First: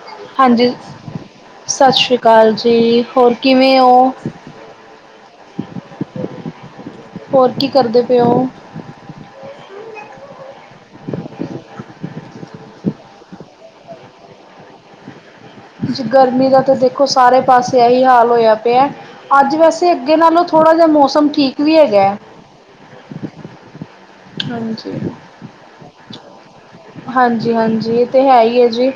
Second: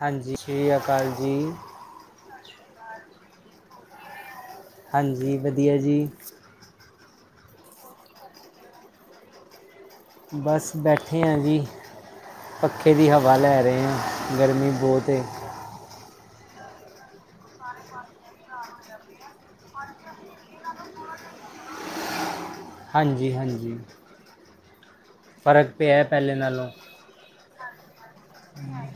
ਹਾਂਜੀ ਸ੍ਰੀ ਅਕਾਲ ਜੀ। ਸਤਿ ਸ਼੍ਰੀ ਅਕਾਲ ਜੀ। ਹੋਰ ਕਿਵੇਂ ਓ? ਹਾਂਜੀ, ਵਧੀਆ ਜੀ। ਹੋਰ ਕੀ ਕਰਦੇ ਪਏ ਓ? ਬਸ ਬੈਠੇ ਆ ਜੀ। ਪੱਖੇ ਦੀ ਹਵਾ ਲੈ ਰਹੇ ਆ ਗਰਮੀ ਬਹੁਤ ਏ। ਗਰਮੀ ਦਾ ਤਾਂ ਦੇਖੋ ਸਾਰੇ ਪਾਸੇ ਇਹੀ ਹਾਲ ਹੋਇਆ ਪਿਆ। ਅੱਜ ਵੈਸੇ ਅੱਗੇ ਨਾਲੋਂ ਥੋੜ੍ਹਾ ਜਿਹਾ ਮੌਸਮ ਵੀ ਹੈਗਾ। ਹਾਂਜੀ-ਹਾਂਜੀ ਹਾਂਜੀ ਫ਼ਰਕ ਪਿਆ ਪਹਿਲੇ ਨਾਲੋਂ। ਹਾਂਜੀ-ਹਾਂਜੀ ਇਹ ਤੇ ਹੈ ਹੀ ਐ ਜੀ।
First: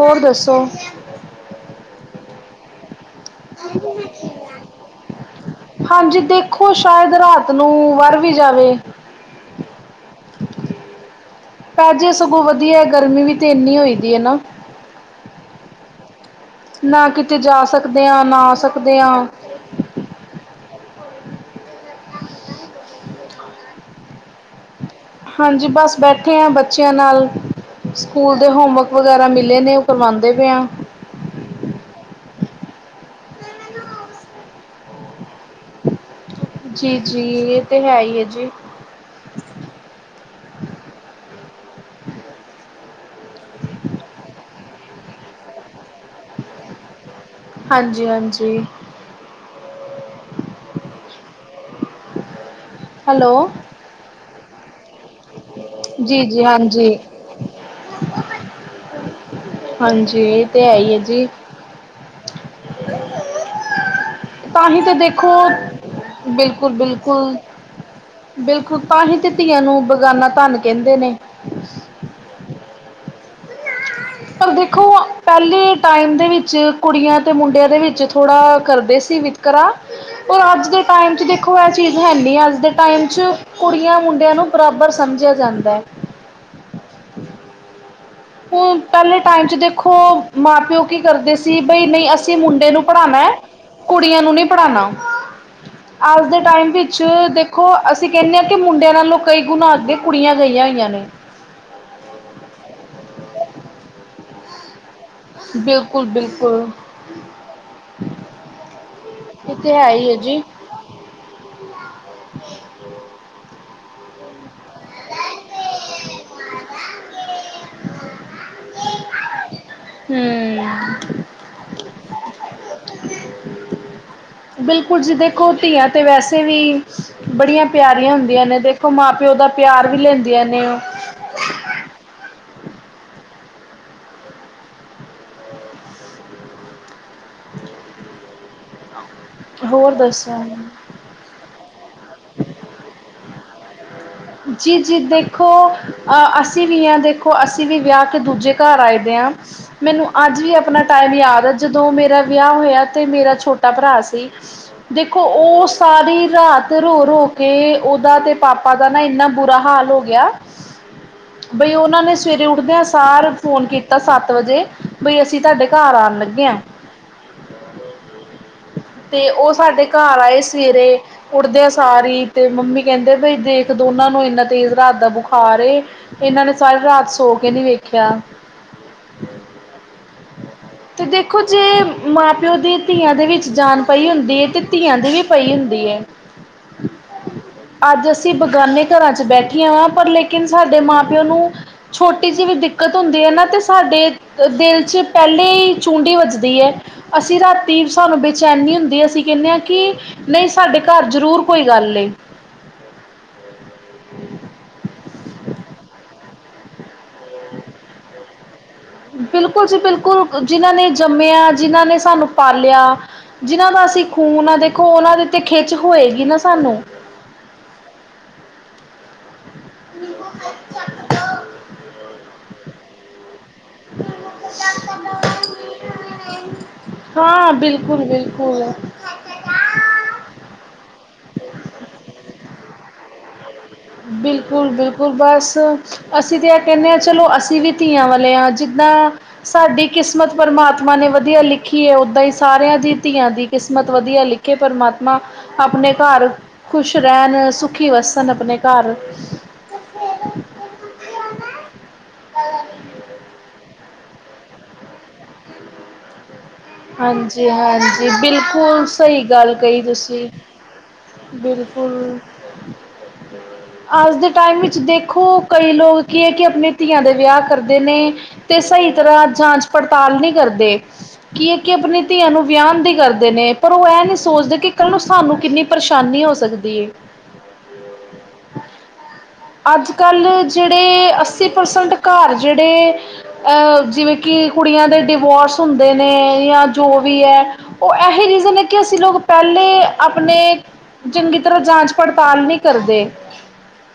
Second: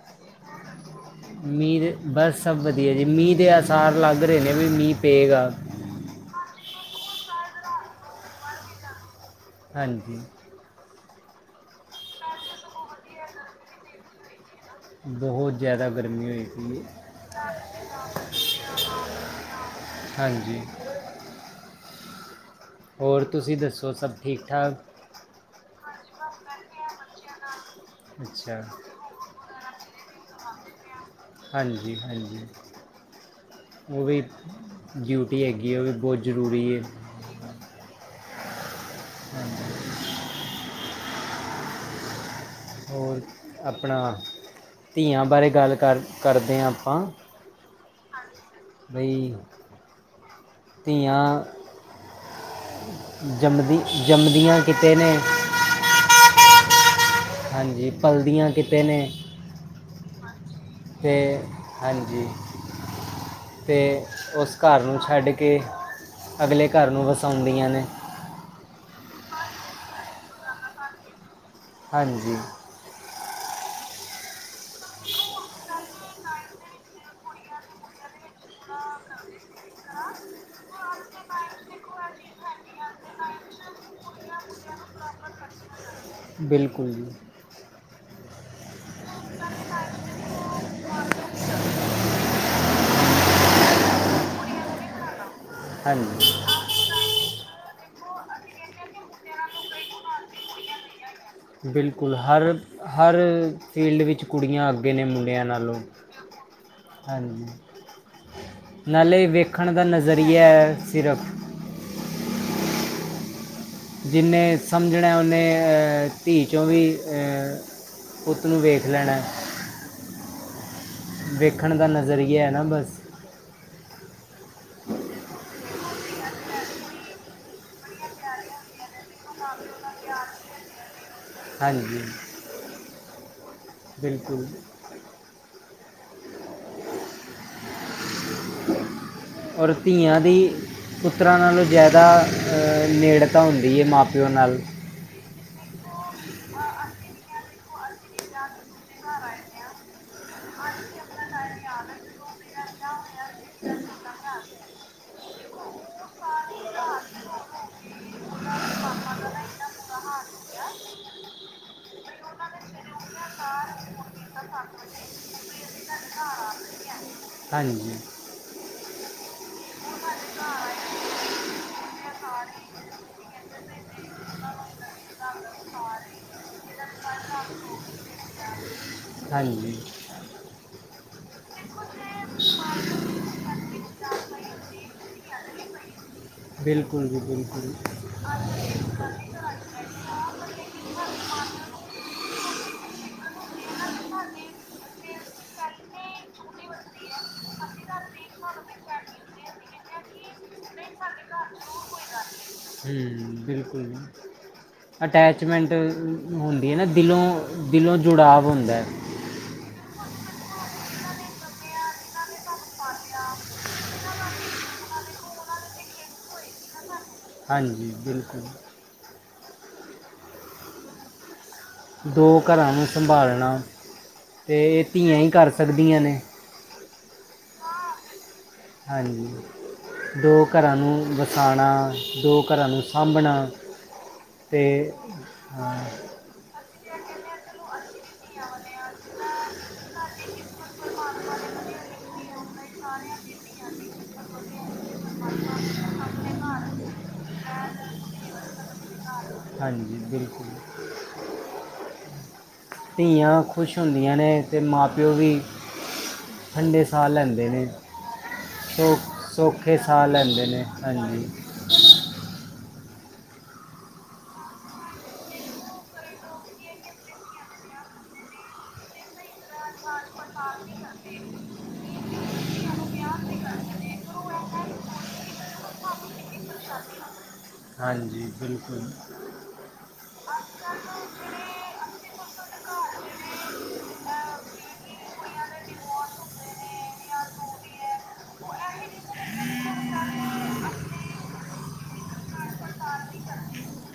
ਹੋਰ ਦੱਸੋ? ਮੀਂਹ ਦੇ ਬਸ ਸਭ ਵਧੀਆ ਜੀ ਮੀਂਹ ਦੇ ਆਸਾਰ ਲੱਗ ਰਹੇ ਨੇ ਵੀ ਮੀਂਹ ਪਏਗਾ। ਹਾਂਜੀ ਦੇਖੋ ਸ਼ਾਇਦ ਰਾਤ ਨੂੰ ਵਰ ਵੀ ਜਾਵੇ। ਹਾਂਜੀ। ਪੈਜੇ ਸਗੋਂ ਵਧੀਆ ਗਰਮੀ ਵੀ ਤੇ ਇੰਨੀ ਹੋਈ ਦੀ ਐ ਨਾ। ਬਹੁਤ ਜ਼ਿਆਦਾ ਗਰਮੀ ਹੋਈ ਪਈ ਹੈ ਨਾ ਕਿਤੇ ਜਾ ਸਕਦੇ ਆ ਨਾ ਆ ਸਕਦੇ ਆ। ਹਾਂਜੀ। ਹੋਰ ਤੁਸੀਂ ਦੱਸੋ ਸਭ ਠੀਕ ਠਾਕ? ਹਾਂਜੀ ਬਸ ਬੈਠੇ ਐ ਬੱਚਿਆਂ ਨਾਲ ਸਕੂਲ ਦੇ ਅੱਛਾ ਹੋਮਵਰਕ ਵਗੈਰਾ ਮਿਲੇ ਨੇ ਉਹ ਕਰਵਾਉਂਦੇ ਪਏ ਆ। ਹਾਂਜੀ, ਹਾਂਜੀ ਉਹ ਵੀ ਡਿਊਟੀ ਹੈਗੀ। ਕਿ ਉਹ ਵੀ ਬਹੁਤ ਜ਼ਰੂਰੀ ਐ ਜੀ ਇਹ ਤਾਂ ਹੈ ਹੀ ਐ ਜੀ। ਹਾਂਜੀ। ਹੋਰ, ਆਪਣਾ, ਧੀਆਂ ਬਾਰੇ ਗੱਲ ਕਰ ਕਰਦੇ ਹਾਂ ਆਪਾਂ। ਹਾਂਜੀ -ਹਾਂਜੀ। ਨਹੀਂ ਜੀ। ਧੀਆਂ, ਹੈਲੋ ਜਮਦੀ -ਜਮਦੀਆਂ ਕੀਤੇ ਨੇ ਜੀ- ਜੀ ਹਾਂਜੀ। ਹਾਂਜੀ ਪਲਦੀਆਂ ਕਿਤੇ ਨੇ ਹਾਂਜੀ, ਇਹ ਤੇ ਹੈ ਹੀ ਐ ਅਤੇ ਜੀ। ਹਾਂਜੀ। ਤੇ, ਉਸ ਤਾਂ ਹੀ ਘਰ ਤਾਂ ਨੂੰ ਦੇਖੋ ਛੱਡ ਕੇ, ਅਗਲੇ ਬਿਲਕੁਲ-ਬਿਲਕੁਲ ਘਰ ਨੂੰ ਬਿਲਕੁਲ ਵਸਾਉਂਦੀਆਂ ਨੇ। ਬਿਲਕੁਲ ਤਾਂਹੀ ਤੇ ਧੀਆਂ ਨੂੰ ਬਗਾਨਾ ਧੰਨ ਕਹਿੰਦੇ ਨੇ। ਹਾਂਜੀ। ਪਰ ਦੇਖੋ, ਪਹਿਲੇ ਟਾਈਮ ਦੇ ਵਿੱਚ ਕੁੜੀਆਂ ਤੇ ਮੁੰਡਿਆਂ ਦੇ ਵਿੱਚ ਥੋੜ੍ਹਾ ਕਰਦੇ ਸੀ ਵਿਤਕਰਾ, ਪਰ ਅੱਜ ਦੇ ਟਾਈਮ 'ਚ ਦੇਖੋ ਇਹ ਚੀਜ਼ ਹੈਨੀ ਅੱਜ ਦੇ ਟਾਈਮ 'ਚ ਕੁੜੀਆਂ ਮੁੰਡਿਆਂ ਨੂੰ ਬਰਾਬਰ ਸਮਝਿਆ ਜਾਂਦਾ ਐ। ਬਿਲਕੁਲ ਜੀ। ਹੁ ਪਹਿਲੇ ਟਾਈਮ 'ਚ ਦੇਖੋ ਮਾਂ ਪਿਓ ਕੀ ਕਰਦੇ ਸੀ ਬਈ ਨਹੀਂ ਅਸੀਂ ਮੁੰਡੇ ਨੂੰ ਪੜ੍ਹਾਉਣਾ ਐ ਕੁੜੀਆਂ ਨੂੰ ਨਹੀਂ ਪੜ੍ਹਾਣਾ, ਅੱਜ ਦੇ ਹਾਂਜੀ ਟਾਈਮ ਵੀ ਵਿੱਚ ਦੇਖੋ ਅਸੀਂ ਕਹਿੰਦੇ ਹਾਂ ਕਿ ਮੁੰਡਿਆਂ ਨਾਲੋਂ ਕਈ ਗੁਣਾ ਅੱਗੇ ਕੁੜੀਆਂ ਗਈਆਂ ਹੋਈਆਂ ਨੇ। ਬਿਲਕੁਲ ਹਰ, ਹਰ ਫੀਲਡ ਵਿੱਚ ਕੁੜੀਆਂ ਅੱਗ ਅੱਗੇ ਨੇ ਮੁੰਡਿਆਂ ਨਾਲੋਂ, ਬਿਲਕੁਲ-ਬਿਲਕੁਲ ਹਾਂਜੀ ਨਾਲੇ ਇਹ ਵੇਖਣ ਤੇ ਦਾ ਹੈ ਹੀ ਹੈ ਜੀ। ਨਜ਼ਰੀਆ ਸਿਰਫ। ਜਿੰਨੇ ਸਮਝਣਾ ਉਨੇ, ਧੀ ਚੋਂ ਵੀ ਪੁੱਤ ਨੂੰ ਵੇਖ ਲੈਣਾ। ਹਮ। ਵੇਖਣ ਦਾ ਨਜ਼ਰੀਆ ਨਾ ਬਸ। ਬਿਲਕੁਲ ਜੀ ਦੇਖੋ ਧੀਆਂ ਤੇ ਵੈਸੇ ਵੀ। ਬੜੀਆਂ ਪਿਆਰੀਆਂ ਹੁੰਦੀਆਂ ਨੇ ਦੇਖੋ, ਮਾਂ-ਪਿਓ ਦਾ ਪਿਆਰ ਵੀ ਲੈਂਦੀਆਂ ਨੇ ਉਹ। ਹਾਂਜੀ। ਬਿਲਕੁਲ ਜੀ। ਔਰ ਹੋਰ ਧੀਆਂ ਦੀ ਦੱਸੋ? ਪੁੱਤਰਾਂ ਨਾਲੋਂ ਜ਼ਿਆਦਾ ਨੇੜਤਾ ਹੁੰਦੀ ਏ। ਮਾਂ- ਜੀ-ਜੀ ਦੇਖੋ ਅਹ ਅਸੀ ਵੀ ਹ ਦੇਖੋ। ਅਸੀ ਵੀ ਵਿਆਹ ਕੇ ਦੂਜੇ ਘਰ ਆਏ ਵੇ ਹਾਂ। ਮੈਨੂੰ ਅੱਜ ਵੀ ਆਪਣਾ ਟਾਈਮ ਯਾਦ ਆ। ਜਦੋਂ ਮੇਰਾ ਵਿਆਹ ਹੋਇਆ ਤੇ ਮੇਰਾ ਛੋਟਾ ਭਰਾ ਸੀ। ਦੇਖੋ, ਉਹ ਸਾਰੀ ਰਾਤ ਰੋ-ਰੋ ਕੇ ਉਹਦਾ ਤੇ ਪਾਪਾ ਦਾ ਨਾ ਬੁਰਾ ਹਾਲ ਗਿਆ। ਬਈ ਉਹਨਾਂ ਨੇ ਸਵੇਰੇ ਉੱਠਦਿਆਂ ਸਾਰ ਫੋਨ ਕੀਤਾ ਸੱਤ ਵਜੇ, ਬਈ ਅਸੀਂ ਤੁਹਾਡੇ ਘਰ ਆਣ ਲੱਗੇ ਹਾਂ। ਹਾਂਜੀ। ਤੇ ਉਹ ਸਾਡੇ ਘਰ ਆਏ ਸਵੇਰੇ, ਉੱਠਦਿਆਂ ਸਾਰ ਤੇ ਮੰਮੀ ਕਹਿੰਦੇ ਬਈ ਦੇਖ ਦੋਨਾਂ ਨੂੰ ਇੰਨਾ ਤੇਜ਼ ਰਾਤ ਦਾ ਬੁਖਾਰ ਏ। ਇਹਨਾਂ ਨੇ ਸਾਰੀ ਰਾਤ ਸੋ ਕੇ ਨਹੀਂ ਵੇਖਿਆ। ਹਾਂਜੀ। ਤੇ ਦੇਖੋ ਜੇ ਮਾਂ-ਪਿਓ ਦੀ ਧੀਆਂ ਦੇ ਵਿੱਚ ਜਾਨ ਪਈ ਹੁੰਦੀ ਏ ਤੇ ਧੀਆਂ ਦੀ ਵੀ ਪਈ ਹੁੰਦੀ ਏ। ਬਿਲਕੁਲ ਜੀ ਬਿਲਕੁਲ। ਲਿਆ ਪਰ ਲੇਕਿਨ ਸਾਡੇ ਮਾਂ ਪਿਓ ਨੂੰ ਛੋਟੀ ਜਿਹੀ ਵੀ ਦਿੱਕਤ ਹੁੰਦੀ ਏ ਨਾ ਤੇ ਸਾਡੇ ਦਿਲ ਚ ਪਹਿਲਾ ਈ ਚੁੰਡੀ ਵੱਜਦੀ ਐ, ਅਸੀ ਰਾਤੀ ਸਾਨੂੰ ਬੇਚੈਨੀ ਹੁੰਦੀ ਅਸੀ ਕਹਿੰਦੇ ਹਾਂ ਕਿ ਨਹੀਂ ਸਾਡੇ ਘਰ ਜ਼ਰੂਰ ਕੋਈ ਗੱਲ ਐ। ਠੀਅ ਬਿਲਕੁਲ ਜੀ। ਅਟੈਚਮੈਂਟ ਹੁੰਦੀ ਏ ਨਾ ਦਿਲੋਂ ਦਿਲੋਂ ਜੁੜਾਵ ਹੁੰਦਾ। ਬਿਲਕੁਲ ਜੀ ਬਿਲਕੁਲ। ਜਿਨਾਂ ਨੇ ਜੰਮਿਆ, ਜਿਨ੍ਹਾਂ ਨੇ ਸਾਨੂੰ ਪਾਲਿਆ। ਜਿਹਨਾਂ ਦਾ ਅਸੀ ਖੂਨ ਆ ਦੇਖੋ ਉਹਨਾਂ ਦੀ ਤਾਂ ਖਿੱਚ ਹੋਏਗੀ ਨਾ ਸਾਨੂੰ। ਹਾਂਜੀ ਬਿਲਕੁਲ। [unintelligible] ਦੋ ਘਰਾਂ ਨੂੰ ਸੰਭਾਲਣਾ ਤੇ ਇਹ ਧੀਆਂ ਹੀ ਕਰ ਸਕਦੀਆਂ ਨੇ। ਹਾਂ ਬਿਲਕੁਲ-ਬਿਲਕੁਲ। ਹਾਂਜੀ। ਦੋ ਘਰਾਂ ਨੂੰ ਵਸਾਣਾ ਦੋ ਘਰਾਂ ਨੂੰ ਸਾਂਭਣਾ। ਤੇ ਬਿਲਕੁਲ-ਬਿਲਕੁਲ ਬਸ। ਹਾਂ ਅਸੀਂ ਤਾਂ ਇਹ ਕਹਿੰਦੇ ਹਾਂ ਚਲੋ, ਅਸੀਂ ਵੀ ਧੀਆਂ ਵਾਲੇ ਹਾਂ ਜਿੱਦਾਂ ਸਾਡੀ ਕਿਸਮਤ ਪ੍ਰਮਾਤਮਾ ਨੇ ਵਧੀਆ ਲਿਖੀ ਏ ਓਦਾਂ ਹੀ ਸਾਰਿਆਂ ਦੀ ਧੀਆਂ ਦੀ ਕਿਸਮਤ ਵਧੀਆ ਲਿਖੀ। ਪਰਮਾਤਮਾ ਆਪਣੇ ਘਰ ਖੁਸ਼ ਰਹਿਣ ਸੁਖੀ ਵਸਣ ਆਪਣੇ ਘਰ‌। ਹਾਂਜੀ ਬਿਲਕੁਲ। [unintelligible] ਧੀਆਂ ਖੁਸ਼ ਹੁੰਦੀਆਂ ਨੇ ਤੇ ਮਾਂ ਪਿਓ ਵੀ ਠੰਡੇ ਸਾਹ ਲੈਂਦੇ ਨੇ ਹਾਂਜੀ-ਹਾਂਜੀ, ਬਿਲਕੁਲ ਸੋ ਸਹੀ ਗੱਲ ਸੌਖੇ ਕਹੀ ਸਾਹ ਤੁਸੀਂ। ਲੈਂਦੇ ਨੇ ਹਾਂਜੀ ਬਿਲਕੁਲ। ਅੱਜ ਦੇ ਟਾਈਮ ਵਿੱਚ ਦੇਖੋ ਕਈ ਲੋਕ ਕੀ ਹੈ ਕਿ ਆਪਣੀ ਧੀਆਂ ਦੇ ਵਿਆਹ ਕਰਦੇ ਨੇ ਤੇ ਸਹੀ ਤਰ੍ਹਾਂ ਜਾਂਚ ਪੜਤਾਲ ਨਹੀ ਕਰਦੇ। ਕੀ ਹੈ ਕਿ ਆਪਣੀ ਧੀਆਂ ਨੂੰ ਵਿਆਹਣ ਦੀ ਕਰਦੇ ਨੇ ਪਰ ਉਹ ਇਹ ਨਹੀਂ ਸੋਚਦੇ ਕਿ ਕੱਲ੍ਹ ਨੂੰ ਸਾਨੂੰ ਕਿੰਨੀ ਪਰੇਸ਼ਾਨੀ ਹੋ ਸਕਦੀ ਐ। ਹਾਂਜੀ, ਬਿਲਕੁਲ। ਅੱਜ- ਕੱਲ੍ਹ ਜਿਹੜੇ ਅੱਸੀ ਪਰਸੈਂਟ ਘਰ ਜਿਹੜੇ ਅਹ ਜਿਵੇਂ ਕਿ ਕੁੜੀਆਂ ਦੇ ਡਿਵੋਰਸ ਹੁੰਦੇ ਨੇ ਜਾਂ ਜੋ ਵੀ ਐ। ਉਹ ਇਹੀ ਰਿਜ਼ਨ ਐ ਕੇ ਅਸੀ ਲੋਕ ਪਹਿਲੇ ਆਪਣੇ ਚੰਗੀ ਤਰ੍ਹਾਂ ਜਾਂਚ -ਪੜਤਾਲ ਨਹੀਂ ਕਰਦੇ।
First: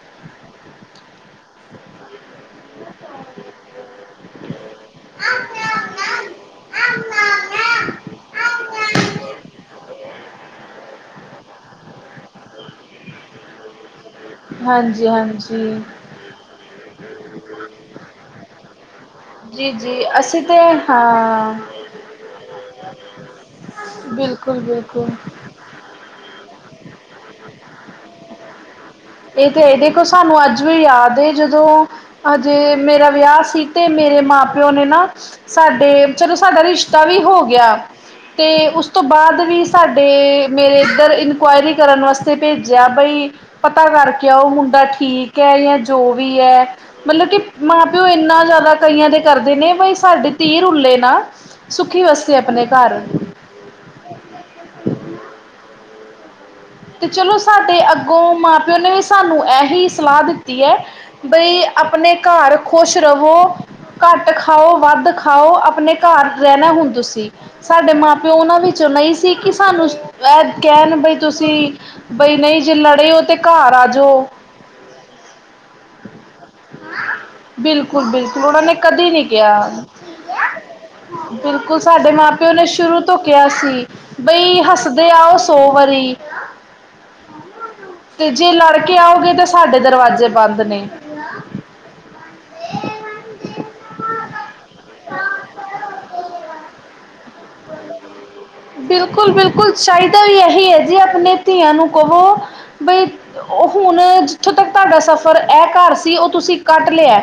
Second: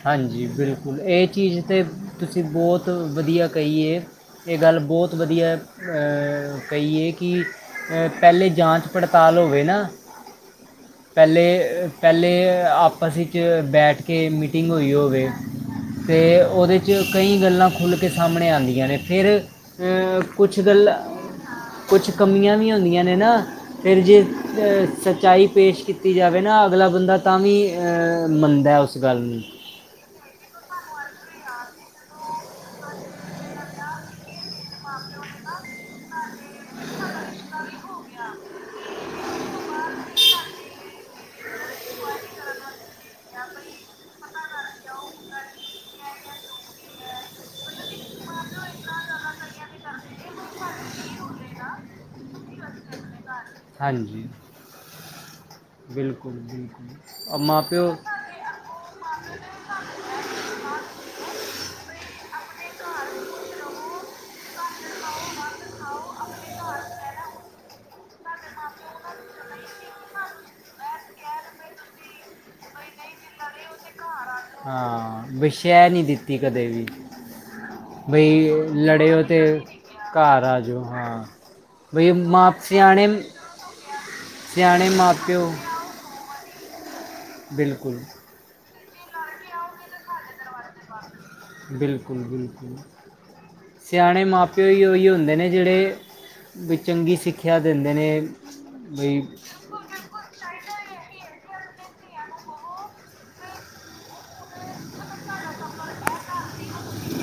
ਹਾਂਜੀ ਬਿਲਕੁਲ ਇਹ ਚੀਜ਼ ਤੇ ਤੁਸੀਂ ਬਹੁਤ ਵਧੀਆ ਕਹੀਏ। ਇਹ ਗੱਲ ਬਹੁਤ ਵਧੀਆ ਕਹੀਏ ਕੀ। ਪਹਿਲੇ ਜਾਂਚ - ਪੜਤਾਲ ਹੋਵੇ ਨਾ ਪਹਿਲੇ ਪਹਿਲੇ ਆਪਸ ਵਿੱਚ ਬੈਠ ਕੇ ਮੀਟਿੰਗ ਹੋਈ ਹਾਂਜੀ ਹੋਵੇ। ਹਾਂਜੀ ਤੇ ਉਹਦੇ 'ਚ ਕਈ ਗੱਲਾਂ ਖੁੱਲ੍ਹ ਕੇ ਸਾਹਮਣੇ ਆਂਦੀਆਂ ਨੇ ਫਿਰ ਜੀ-ਜੀ ਅਸੀਂ ਤਾਂ ਹਾਂ ਕੁਛ ਕਮੀਆਂ ਵੀ ਹੁੰਦੀਆਂ ਨੇ ਨਾ ਫਿਰ ਜੇ ਬਿਲਕੁਲ-ਬਿਲਕੁਲ ਸੱਚਾਈ ਪੇਸ਼ ਕੀਤੀ ਕੀਤੀ ਜਾਵੇ ਨਾ ਅਗਲਾ ਬੰਦਾ ਤਾਂ ਵੀ ਅਹ ਮੰਨਦਾ ਉਸ ਗੱਲ ਨੂੰ ਇਹ ਤੇ ਦੇਖੋ ਸਾਨੂੰ ਅੱਜ ਵੀ ਯਾਦ ਏ ਜਦੋਂ ਹਜੇ ਮੇਰਾ ਵਿਆਹ ਸੀ ਤੇ ਮੇਰੇ ਮਾਂ ਪਿਓ ਨੇ ਨਾ ਸਾਡੇ ਚਲੋ ਸਾਡਾ ਰਿਸ਼ਤਾ ਵੀ ਹੋ ਗਿਆ। ਤੇ ਉਸ ਤੋਂ ਬਾਅਦ ਵੀ ਸਾਡੇ ਮੇਰੇ ਇੱਧਰ ਇਨਕੁਆਇਰੀ ਕਰਨ ਵਾਸਤੇ ਭੇਜਿਆ ਬਈ ਪਤਾ ਕਰਕੇ ਆਉ ਮੁੰਡਾ ਠੀਕ ਹੈ ਜਾਂ ਜੋ ਵੀ ਐ। ਮਤਲਬ ਕਿ ਮਾਂ ਪਿਓ ਇੰਨਾ ਜ਼ਿਆਦਾ ਕਈਆਂ ਦੇ ਕਰਦੇ ਨੇ ਬਈ ਸਾਡੇ ਧੀ ਰੁੱਲੇ ਨਾ। ਸੁੱਖੀ ਵਸੇ ਆਪਣੇ ਘਰ। ਹਾਂਜੀ ਬਿਲਕੁਲ- ਬਿਲਕੁਲ। ਤੇ ਚਲੋ ਅ, ਮਾਂ ਸਾਡੇ ਪਿਓ ਅੱਗੋਂ ਮਾਂ- ਪਿਓ ਨੇ ਵੀ ਤਹਾਨੂੰ ਇਹੀ ਸਲਾਹ ਦਿੱਤੀ ਐ, ਬਈ ਆਪਣੇ ਘਰ ਖੁਸ਼ ਰਹੋ। ਘੱਟ ਖਾਓ ਵੱਧ ਖਾਓ ਆਪਣੇ ਘਰ ਰਹਿਣਾ ਹੁਣ ਤੁਸੀਂ ਸਾਡੇ ਮਾਂ- ਪਿਓ ਉਹਨਾਂ ਵਿੱਚੋਂ ਨਹੀਂ ਸੀ ਕਿ ਸਾਨੂੰ ਐ ਕਹਿਣ ਬਈ ਵੀ ਬਈ ਨਹੀਂ ਜੇ ਲੜੇ ਹੋ ਤੇ ਘਰ ਆ ਜਾਓ। ਹਾਂ, ਵੀ ਸੈਅ ਨਹੀਂ ਦਿੱਤੀ ਕਦੇ ਵੀ। ਬਿਲਕੁਲ ਬਿਲਕੁਲ ਬਈ ਉਹਨਾਂ ਨੇ ਕਦੇ ਲੜੇਓ ਨਹੀਂ ਤੇ ਕਿਹਾ ਘਰ ਆ ਜਾਓ ਹਾਂ। ਬਿਲਕੁਲ ਬਈ ਸਾਡੇ ਮਾਂ-ਪਿਓ ਮਾਪ ਨੇ ਸ਼ੁਰੂ ਸਿਆਣੇ ਤੋਂ ਕਿਹਾ ਸੀ ਬਈ ਸਿਆਣੇ ਹੱਸਦੇ ਆਓ ਮਾਪਿਓ ਸੌ ਵਾਰੀ ਬਿਲਕੁਲ। ਤੇ ਜੇ ਲੜਕੇ ਆਓਗੇ ਤਾਂ ਸਾਡੇ ਦਰਵਾਜ਼ੇ ਬੰਦ ਨੇ ਬਿਲਕੁਲ- ਬਿਲਕੁਲ ਸਿਆਣੇ ਮਾਂ- ਪਿਓ ਉਹੀ ਹੁੰਦੇ ਜਿਹੜੇ ਵੀ ਚੰਗੀ ਸਿੱਖਿਆ ਦਿੰਦੇ ਨੇ। ਬਈ ਬਿਲਕੁਲ- ਬਿਲਕੁਲ ਚਾਹੀਦਾ ਵੀ ਇਹੀ ਹੈ ਜੀ ਆਪਣੇ ਧੀਆਂ ਨੂੰ ਕਹੋ ਬਈ ਹੁਣ ਜਿੱਥੋਂ ਤੱਕ ਤੁਹਾਡਾ ਸਫ਼ਰ ਇਹ ਘਰ ਉਹ ਤੁਸੀਂ ਕੱਟ ਲਿਆ।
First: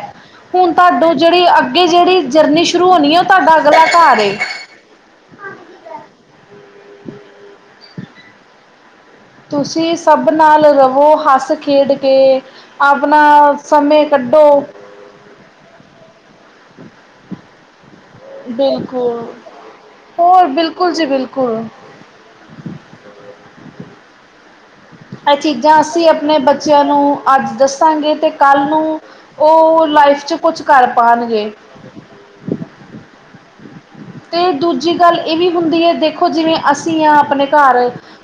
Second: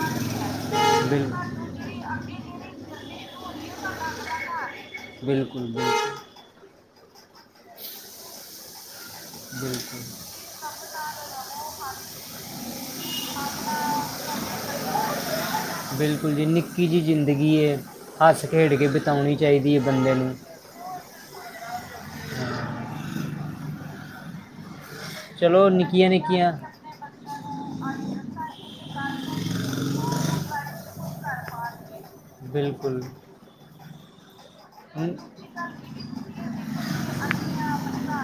ਹੁਣ ਤੁਹਾਨੂੰ ਬਿਲ ਜਿਹੜੀ ਅੱਗੇ ਜਿਹੜੀ ਜਰਨੀ ਸ਼ੁਰੂ ਹੋਣੀ ਹੈ ਉਹ ਤੁਹਾਡਾ ਅਗਲਾ ਘਰ ਏ। ਬਿਲਕੁਲ- ਬਿਲਕੁਲ। ਤੁਸੀਂ ਬਿਲਕੁਲ ਸਭ ਨਾਲ ਰਵੋ ਹੱਸ ਖੇਡ ਕੇ ਆਪਣਾ, ਸਮੇ ਕੱਢੋ? ਬਿਲਕੁਲ ਜੀ ਨਿੱਕੀ ਜਿਹੀ ਜ਼ਿੰਦਗੀ ਐ ਹੱਸ-ਖੇਡ ਕੇ ਬਿਲਕੁਲ ਬਿਤਾਉਣੀ ਚਾਹੀਦੀ ਐਬੰਦੇ ਨੂੰ ਹੋਰ ਬਿਲਕੁਲ ਜੀ ਬਿਲਕੁਲ। ਇਹ ਚਲੋ ਚੀਜ਼ਾਂ ਅਸੀਂ ਨਿੱਕੀਆਂ ਆਪਣੇ ਨਿੱਕੀਆਂ ਬੱਚਿਆਂ ਨੂੰ ਅੱਜ ਦੱਸਾਂਗੇ ਤੇ ਕੱਲ੍ਹ ਨੂੰ ਉਹ ਲਾਈਫ 'ਚ' ਕੁਛ ਕਰ ਪਾਣਗੇ। ਬਿਲਕੁਲ। ਤੇ ਦੂਜੀ ਗੱਲ ਹਮ, ਇਹ ਵੀ ਹੁੰਦੀ ਐ, ਦੇਖੋ ਜਿਵੇਂ ਅਸੀਂ ਹਾਂ ਆਪਣੇ ਘਰ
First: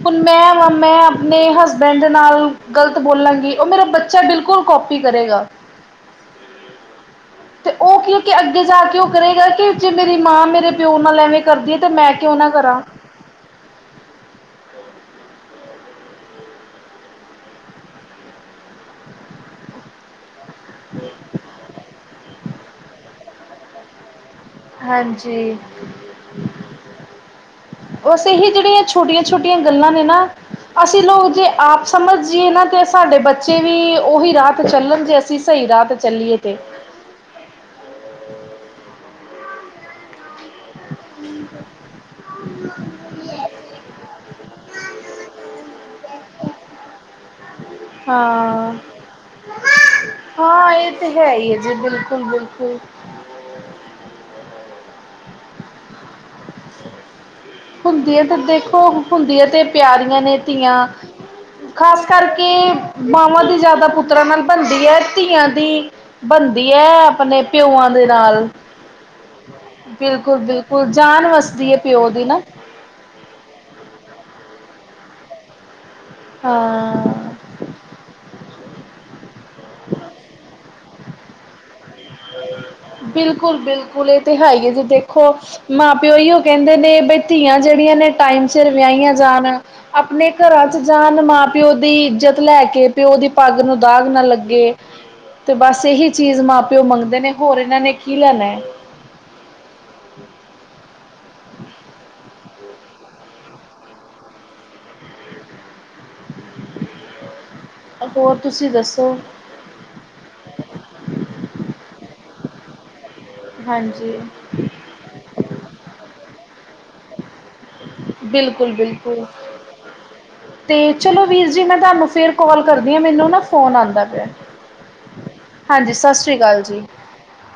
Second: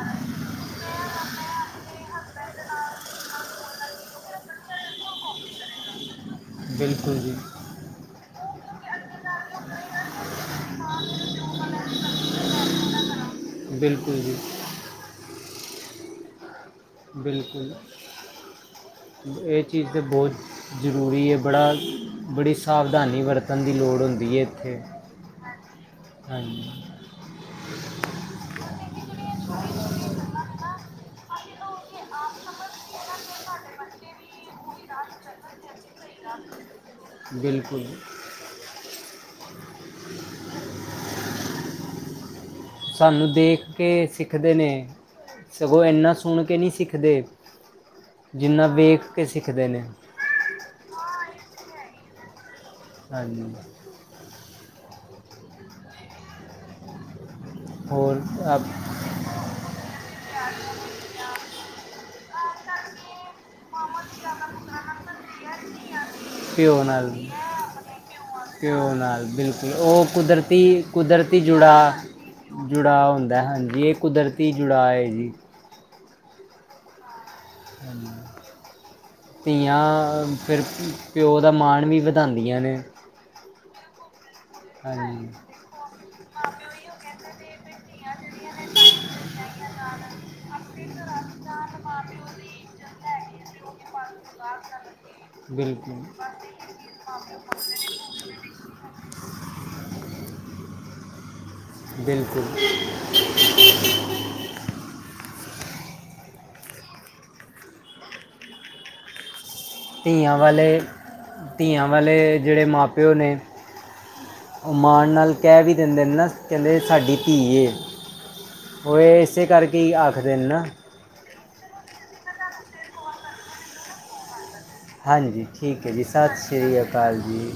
ਹੁਣ ਮੈਂ, ਮੈਂ ਆਪਣੇ ਹਸਬੈਂਡ ਨਾਲ ਗ਼ਲਤ ਬੋਲਾਂਗੀ। ਉਹ ਮੇਰਾ ਬੱਚਾ ਬਿਲਕੁਲ ਕੋਪੀ ਕਰੇਗਾ। ਬਿਲਕੁਲ ਜੀ। ਤੇ ਉਹ ਕਿਉਂਕਿ ਅੱਗੇ ਜਾ ਕੇ ਉਹ ਕਰੇਗਾ ਕਿ, ਜੇ ਮੇਰੀ ਮਾਂ ਮੇਰੇ ਪਿਓ ਨਾਲ ਐਵੇਂ ਕਰਦੀ ਆ ਤੇ ਮੈਂ ਕਿਉਂ ਨਾ ਕਰਾਂ। ਬਿਲਕੁਲ ਜੀ। ਬਿਲਕੁਲ, ਇਹ ਚੀਜ਼ ਤੇ ਬਹੁਤ ਜ਼ਰੂਰੀ ਏ ਬੜਾ, ਬੜੀ ਸਾਵਧਾਨੀ ਵਰਤਣ ਦੀ ਲੋੜ ਹੁੰਦੀ ਏ। ਹਾਂਜੀ। ਉਸੇ ਹੀ ਜਿਹੜੀਆਂ ਛੋਟੀਆਂ- ਛੋਟੀਆਂ ਗੱਲਾਂ ਨੇ ਨਾ ਅਸੀਂ ਲੋਕ ਜੇ ਆਪ ਸਮਝਏ ਨਾ ਤੇ ਸਾਡੇ ਬੱਚੇ ਵੀ, ਉਹੀ ਰਾਹਤ ਚੱਲਣ ਜੇ ਅਸੀਂ ਸਹੀ ਰਾਹ ਤੇ ਚੱਲੀਏ ਤੇ ਬਿਲਕੁਲ। ' [unintelligible] ਸਾਨੂੰ ਦੇਖ ਕੇ ਸਿੱਖਦੇ ਨੇ, ਸਗੋਂ ਇੰਨਾ ਸੁਣ ਕੇ ਨਹੀਂ ਸਿੱਖਦੇ। ਜਿੰਨਾ ਹਾਂ ਵੇਖ ਕੇ ਸਿੱਖਦੇ ਨੇ। ਹਾਂ ਇਹ ਤੇ ਹੈ ਹੀ ਹੈ ਜੀ ਬਿਲਕੁਲ-ਬਿਲਕੁਲ। ਹਾਂਜੀ। ' [unintelligible] ਹੋਰ ਹੁੰਦੀਆਂ ਤੇ ਆ ਦੇਖੋ, ਹੁੰਦੀਆਂ ਤੇ ਪਿਆਰੀਆਂ ਨੇ ਧੀਆਂ ਖ਼ਾਸ ਕਰਕੇ ਮਾਵਾਂ ਦੀ ਜ਼ਿਆਦਾ ਪੁੱਤਰਾਂ ਨਾਲ ਬਣਦੀ ਐ। ਧੀਆਂ ਦੀ ਬਣਦੀ ਪਿਓ ਏ ਨਾਲ ਆਪਣੇ ਪਿਉਆਂ ਦੇ ਨਾਲ ਪਿਓ ਨਾਲ ਬਿਲਕੁਲ ਉਹ ਕੁਦਰਤੀ ਬਿਲਕੁਲ-ਬਿਲਕੁਲ। ਜਾਨ ਵਸਦੀ ਐ ਪਿਓ ਦੀ ਨਾ। ਜੁੜਾਅ ਹੁੰਦਾ, ਹਾਂਜੀ ਇ ਕੁਦਰਤੀ ਜੁੜਾਅ ਐ ਜੀ। ਹਾਂਅ। ਧੀਆਂ ਫਿਰ ਪਿਓ ਦਾ ਮਾਣ ਵੀ ਵਧਾਂਦੀਆਂ ਨੇ। ਬਿਲਕੁਲ-ਬਿਲਕੁਲ ਏ ਤੇ ਹੈ ਇਹ ਐ ਜੀ ਦੇਖੋ ਹਾਂਜੀ ਮਾਂ-ਪਿਓ ਓਈਓ ਕੈਂਦੇ ਨੇ ਬਈ ਧੀਆਂ ਜਿਹੜੀਆਂ ਨੇ ਓ ਟਾਈਮ ਸਿਰ ਵਿਆਈਆਂ ਜਾਣ। ਆਪਣੇ ਘਰਾਂ 'ਚ' ਜਾਣ ਮਾਂ- ਪਿਓ ਦੀ ਇੱਜ਼ਤ ਲੈ ਕੇ, ਪਿਓ ਦੀ ਪੱਗ ਨੂੰ ਦਾਗ ਨਾ ਲੱਗੇ। ਤੇ ਬੱਸ ਬਿਲਕੁਲ ਇਹੀ ਚੀਜ਼ ਮਾਂ-ਪਿਓ ਮਗਦੇ ਨੇ, ਹੋਰ ਇਨਾਂ ਨੇ ਕੀ ਲੈਣਾ। ਹੈ। ਬਿਲਕੁਲ। ਹੋਰ ਤੁਸੀ ਦੱਸੋ? ਧੀਆਂ ਵਾਲੇ, ਧੀਆਂ ਵਾਲੇ ਜੇੜੇ ਮਾਂ-ਪਿਓ ਨੇ ਹਾਂਜੀ। ਉਹ ਮਾਣ ਨਾਲ ਕਹਿ ਵੀ ਦਿੰਦੇ ਨੇ ਨਾ ਕਹਿੰਦੇ ਸਾਡੀ ਧੀ ਏ। ਬਿਲਕੁਲ ਉਹ ਇ ਬਿਲਕੁਲ ਏਸੇ ਕਰਕੇ ਈ ਆਖਦੇ ਨੇ ਨਾ। ਤੇ ਚਲੋ ਵੀਰ ਜੀ ਮੈਂ ਧਾਨੂੰ ਫਿਰ ਕੌਲ ਕਰਦੀ ਆਂ ਮੈਨੂੰ ਨਾ ਫੋਨ ਆਂਦਾ ਪਿਆ। ਹਾਂਜੀ ਠੀਕ ਐ ਹਾਂਜੀ ਜੀ ਸਤਿ ਅਕਾਲ ਸ਼੍ਰੀ ਜੀ। ਅਕਾਲ ਜੀ।